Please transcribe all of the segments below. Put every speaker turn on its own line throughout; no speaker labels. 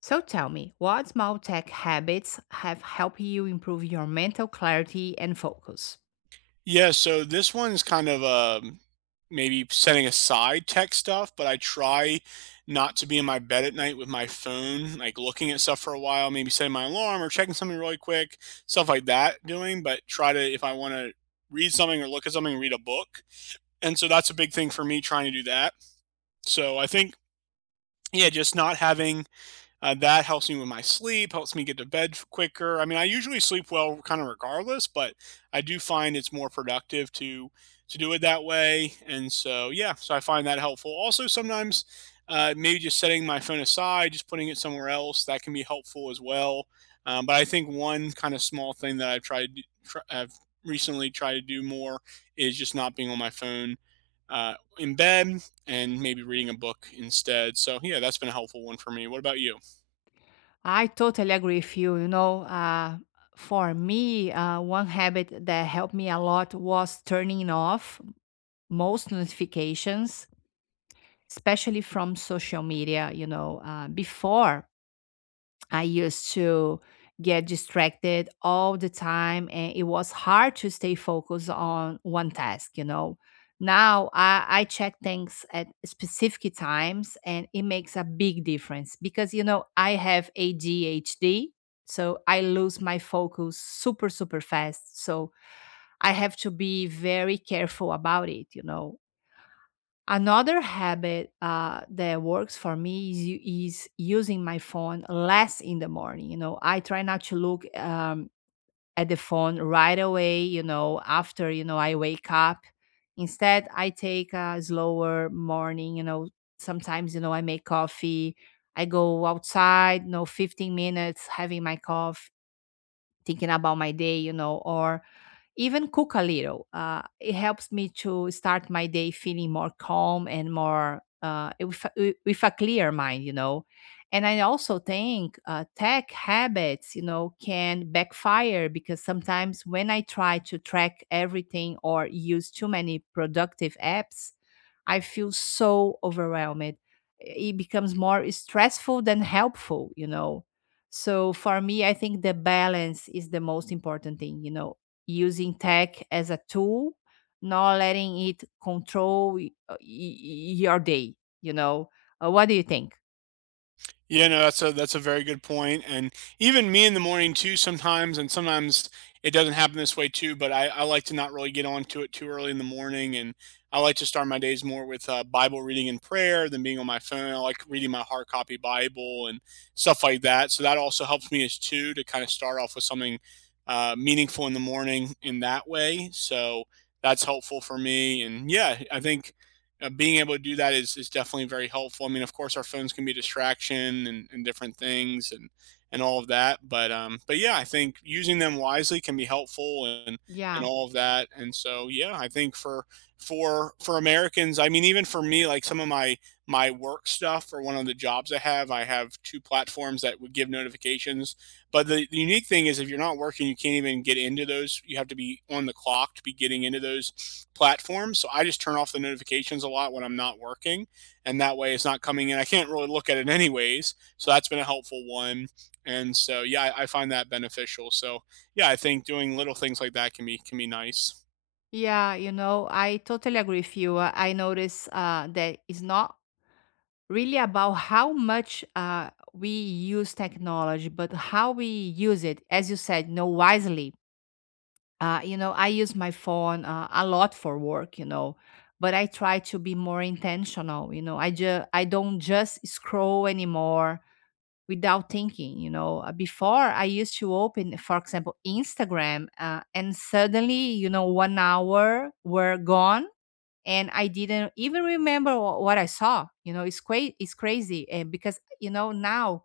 So tell me, what small tech habits have helped you improve your mental clarity and focus?
Yeah, so this one's kind of, maybe setting aside tech stuff, but I try not to be in my bed at night with my phone, like, looking at stuff for a while, maybe setting my alarm or checking something really quick, stuff like that doing, but try to if I wanna read something or look at something, read a book, and so that's a big thing for me trying to do that. So I think, yeah, just not having that helps me with my sleep, helps me get to bed quicker. I mean, I usually sleep well kind of regardless, but I do find it's more productive to do it that way. And so, yeah, so I find that helpful. Also, sometimes maybe just setting my phone aside, just putting it somewhere else, that can be helpful as well. But I think one kind of small thing that I've tried, I've recently tried to do more is just not being on my phone in bed and maybe reading a book instead. So, yeah, that's been a helpful one for me. What about you?
I totally agree with you. For me, one habit that helped me a lot was turning off most notifications, especially from social media. Before I used to get distracted all the time and it was hard to stay focused on one task. Now I check things at specific times and it makes a big difference because, I have ADHD. So I lose my focus super, super fast. So I have to be very careful about it. Another habit that works for me is using my phone less in the morning. I try not to look at the phone right away, after, I wake up. Instead, I take a slower morning, sometimes, I make coffee. I go outside, 15 minutes having my coffee, thinking about my day, or even cook a little. It helps me to start my day feeling more calm and more with a clear mind. And I also think tech habits, can backfire because sometimes when I try to track everything or use too many productive apps, I feel so overwhelmed. It becomes more stressful than helpful. So for me, I think the balance is the most important thing, using tech as a tool, not letting it control your day, you know? What do you think?
Yeah, no, that's a very good point. And even me in the morning too sometimes, and sometimes it doesn't happen this way too, but I like to not really get onto it too early in the morning, and I like to start my days more with Bible reading and prayer than being on my phone. I like reading my hard copy Bible and stuff like that. So that also helps me as too to kind of start off with something meaningful in the morning in that way. So that's helpful for me. And yeah, I think being able to do that is definitely very helpful. I mean, of course, our phones can be a distraction and different things and all of that. But yeah, I think using them wisely can be helpful and
Yeah.
all of that. And so yeah, I think for Americans, I mean, even for me, like some of my work stuff for one of the jobs I have two platforms that would give notifications, but the unique thing is, if you're not working, you can't even get into those. You have to be on the clock to be getting into those platforms. So I just turn off the notifications a lot when I'm not working, and that way it's not coming in. I can't really look at it anyways. So that's been a helpful one. And so yeah, I find that beneficial. So yeah, I think doing little things like that can be nice.
Yeah, I totally agree with you. I notice that it's not really about how much we use technology, but how we use it, as you said, wisely. I use my phone a lot for work, but I try to be more intentional. I don't just scroll anymore without thinking. Before I used to open, for example, Instagram, and suddenly, 1 hour were gone and I didn't even remember what I saw. It's crazy, it's crazy. Because now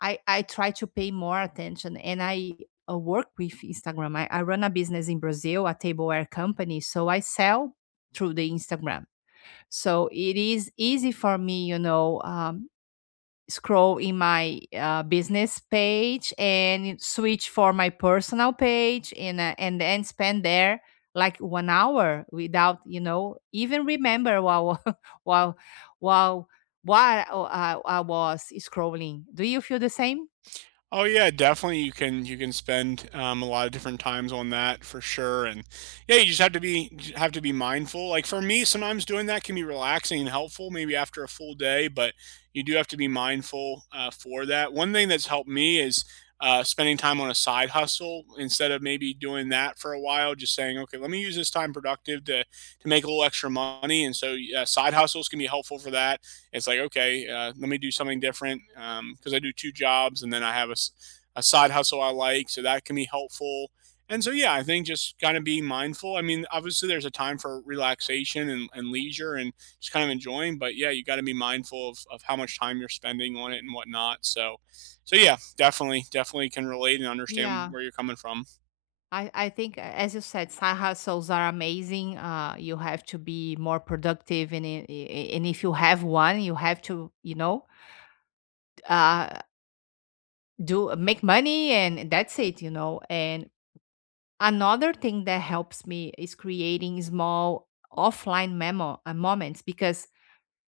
I try to pay more attention and I work with Instagram. I run a business in Brazil, a tableware company, so I sell through the Instagram. So it is easy for me, scroll in my business page and switch for my personal page and then spend there like 1 hour without, even remember while while while while I was scrolling. Do you feel the same?
Oh yeah, definitely. You can spend a lot of different times on that for sure, and yeah, you just have to be mindful. Like for me, sometimes doing that can be relaxing and helpful, maybe after a full day, but you do have to be mindful for that. One thing that's helped me is spending time on a side hustle instead of maybe doing that for a while. Just saying, okay, let me use this time productive to make a little extra money, and so side hustles can be helpful for that. It's like, okay, let me do something different because I do two jobs and then I have a side hustle I like, so that can be helpful. And so yeah, I think just kind of being mindful. I mean, obviously there's a time for relaxation and leisure and just kind of enjoying, but yeah, you got to be mindful of how much time you're spending on it and whatnot. So so yeah, definitely can relate and understand
Yeah,
where you're coming from.
I, I think as you said, side hustles are amazing. You have to be more productive, and and if you have one, you have to uh, do make money, and that's it, and another thing that helps me is creating small offline memo moments, because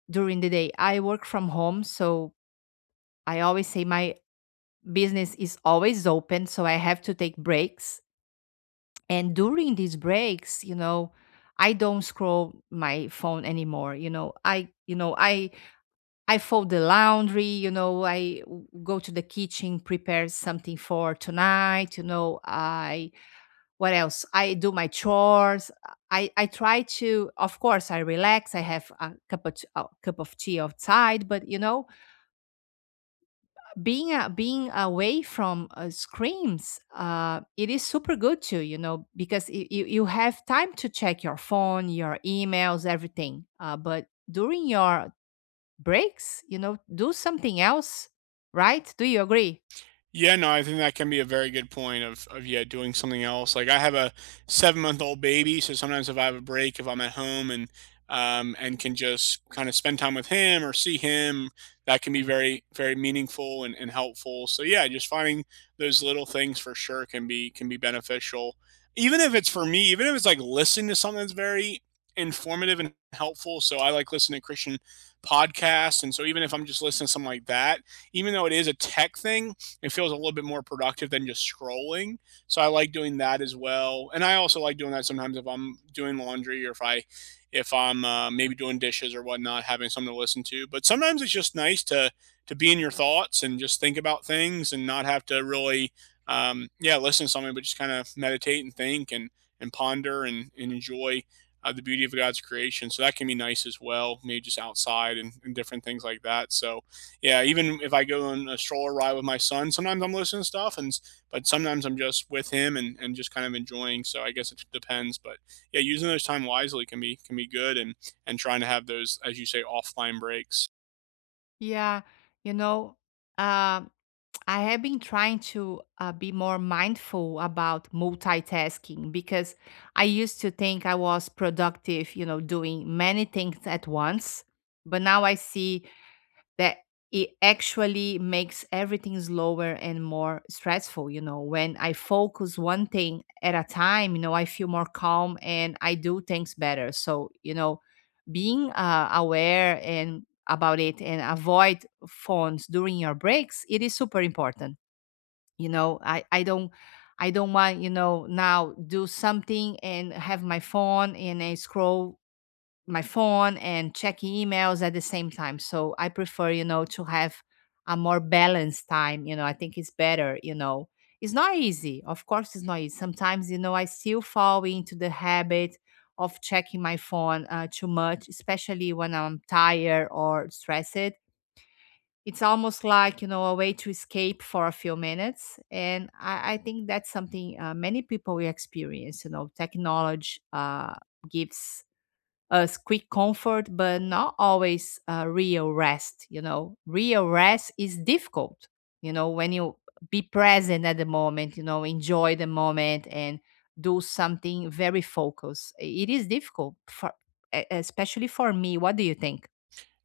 during the day I work from home, so I always say my business is always open, so I have to take breaks, and during these breaks, I don't scroll my phone anymore. I fold the laundry, I go to the kitchen, prepare something for tonight you know I What else? I do my chores. I try to, of course, I relax. I have a a cup of tea outside, but being away from screens. It is super good too. Because you have time to check your phone, your emails, everything. But during your breaks, do something else, right? Do you agree?
Yeah, no, I think that can be a very good point of yeah, doing something else. Like I have a 7 month old baby, so sometimes if I have a break, if I'm at home and can just kind of spend time with him or see him, that can be very, very meaningful and helpful. So yeah, just finding those little things for sure can be beneficial. Even if it's for me, even if it's like listening to something that's very informative and helpful. So I like listening to Christian podcasts. And so even if I'm just listening to something like that, even though it is a tech thing, it feels a little bit more productive than just scrolling. So I like doing that as well. And I also like doing that sometimes if I'm doing laundry or if I'm maybe doing dishes or whatnot, having something to listen to. But sometimes it's just nice to be in your thoughts and just think about things and not have to really yeah, listen to something, but just kind of meditate and think and ponder and enjoy the beauty of God's creation. So that can be nice as well, maybe just outside and different things like that. So yeah, even if I go on a stroller ride with my son, sometimes I'm listening to stuff, and but sometimes I'm just with him and just kind of enjoying. So I guess it depends, but yeah, using those time wisely can be good, and trying to have those, as you say, offline breaks.
Yeah, you know. Um, I have been trying to be more mindful about multitasking because I used to think I was productive, doing many things at once. But now I see that it actually makes everything slower and more stressful. When I focus one thing at a time, I feel more calm and I do things better. So, being aware and about it and avoid phones during your breaks, it is super important. I don't, I don't want, now do something and have my phone and I scroll my phone and check emails at the same time. So I prefer, to have a more balanced time. I think it's better. It's not easy, of course. It's not easy sometimes. I still fall into the habit of checking my phone too much, especially when I'm tired or stressed. It's almost like, a way to escape for a few minutes. And I think that's something many people will experience. Technology gives us quick comfort but not always real rest. Real rest is difficult. When you be present at the moment, enjoy the moment and do something very focused, it is difficult for especially for me. What do you think?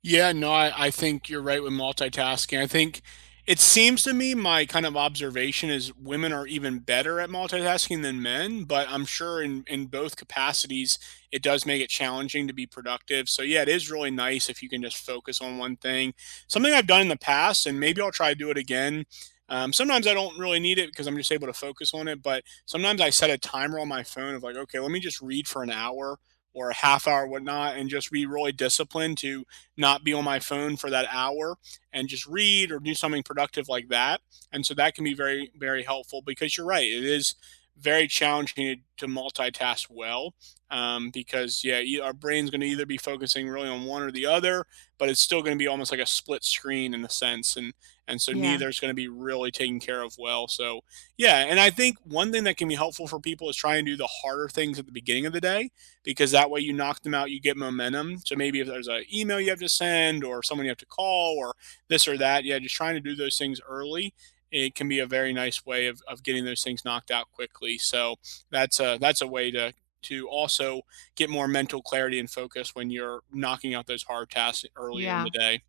Yeah, no, I think you're right with multitasking. I think it seems to me my kind of observation is women are even better at multitasking than men, but I'm sure in both capacities, it does make it challenging to be productive. So, yeah, it is really nice if you can just focus on one thing. Something I've done in the past, and maybe I'll try to do it again. Sometimes I don't really need it because I'm just able to focus on it, but sometimes I set a timer on my phone of like, okay, let me just read for an hour or a half hour, whatnot, and just be really disciplined to not be on my phone for that hour and just read or do something productive like that. And so that can be very, very helpful because you're right. It is very challenging to multitask well because, yeah, you, our brain's going to either be focusing really on one or the other, but it's still going to be almost like a split screen in a sense. And so
Yeah,
neither is going to be really taken care of well. So, yeah. And I think one thing that can be helpful for people is trying to do the harder things at the beginning of the day because that way you knock them out, you get momentum. So maybe if there's an email you have to send or someone you have to call or this or that, yeah, just trying to do those things early. It can be a very nice way of getting those things knocked out quickly. So that's a way to also get more mental clarity and focus when you're knocking out those hard tasks earlier in the
yeah.
day.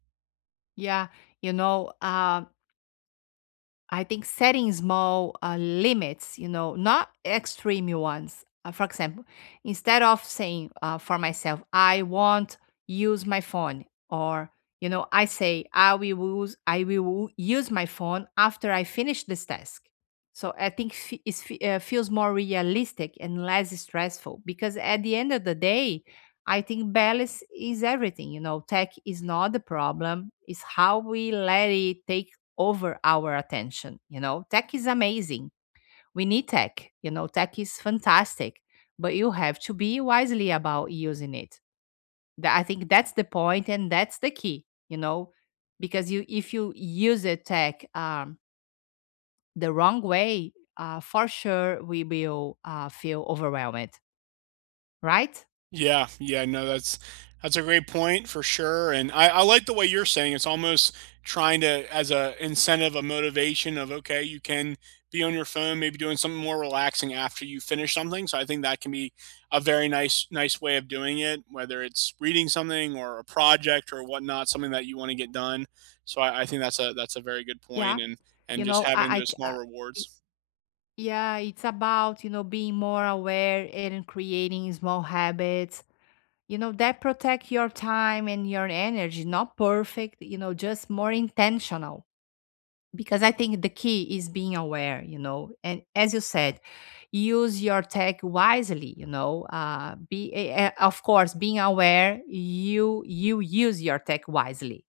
Yeah, you know, uh, I think setting small limits, not extreme ones. For example, instead of saying for myself, I won't use my phone, or I say I will use my phone after I finish this task. So I think feels more realistic and less stressful because at the end of the day, I think balance is everything. Tech is not the problem; it's how we let it take over our attention. Tech is amazing. We need tech. Tech is fantastic, but you have to be wisely about using it. I think that's the point and that's the key. You know, because you if you use a tech the wrong way, for sure we will feel overwhelmed, right?
Yeah, yeah, no, that's a great point for sure, and I like the way you're saying it's almost trying to as a incentive, a motivation of okay, you can be on your phone, maybe doing something more relaxing after you finish something. So I think that can be a very nice way of doing it, whether it's reading something or a project or whatnot, something that you want to get done. So I think that's a very good
Yeah,
point, and
you
just
know,
having
I,
those
I,
small
I i-
rewards.
yeah, it's about being more aware and creating small habits that protect your time and your energy, not perfect, just more intentional. Because I think the key is being aware. And as you said, use your tech wisely. Of course, being aware, you use your tech wisely.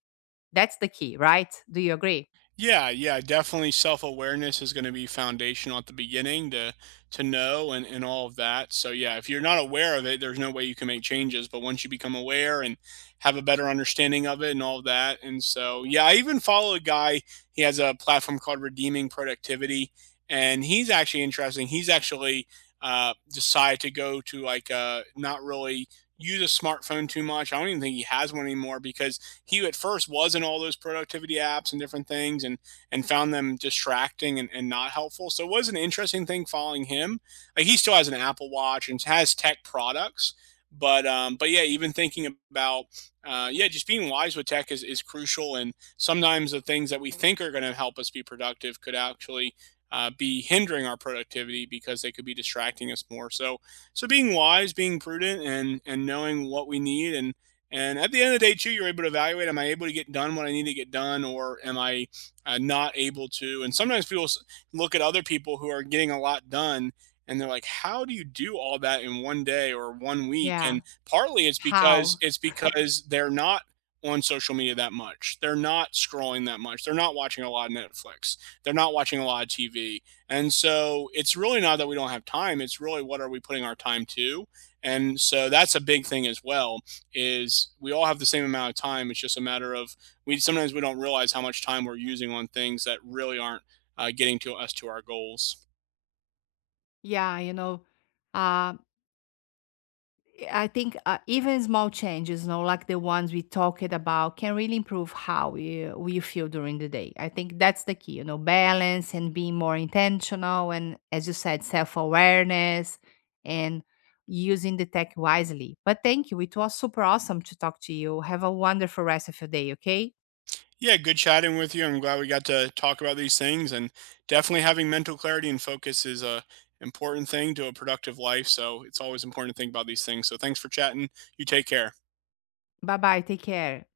That's the key, right? Do you agree?
Yeah, yeah, definitely self-awareness is going to be foundational at the beginning to know and all of that. So yeah, if you're not aware of it, there's no way you can make changes, but once you become aware and have a better understanding of it and all of that. And so yeah, I even follow a guy, he has a platform called Redeeming Productivity, and he's actually interesting. He's actually decided to go to like not really use a smartphone too much. I don't even think he has one anymore because he at first was in all those productivity apps and different things and found them distracting and not helpful. So it was an interesting thing following him. Like he still has an Apple Watch and has tech products. But yeah, even thinking about yeah, just being wise with tech is crucial. And sometimes the things that we think are going to help us be productive could actually be hindering our productivity because they could be distracting us more. So, so being wise, being prudent, and knowing what we need and at the end of the day, too, you're able to evaluate: am I able to get done what I need to get done, or am I not able to? And sometimes people look at other people who are getting a lot done, and they're like, "How do you do all that in one day or one week?"
Yeah.
And partly
how
it's because they're not on social media that much. They're not scrolling that much. They're not watching a lot of Netflix. They're not watching a lot of TV. And so it's really not that we don't have time. It's really, what are we putting our time to? And so that's a big thing as well is we all have the same amount of time. It's just a matter of we sometimes we don't realize how much time we're using on things that really aren't getting to us to our goals.
yeah you know uh, I think even small changes, like the ones we talked about, can really improve how we feel during the day. I think that's the key, balance and being more intentional. And as you said, self awareness and using the tech wisely. But thank you. It was super awesome to talk to you. Have a wonderful rest of your day, okay?
Yeah, good chatting with you. I'm glad we got to talk about these things, and definitely having mental clarity and focus is a important thing to a productive life. So it's always important to think about these things. So thanks for chatting. You take care.
Bye bye. Take care.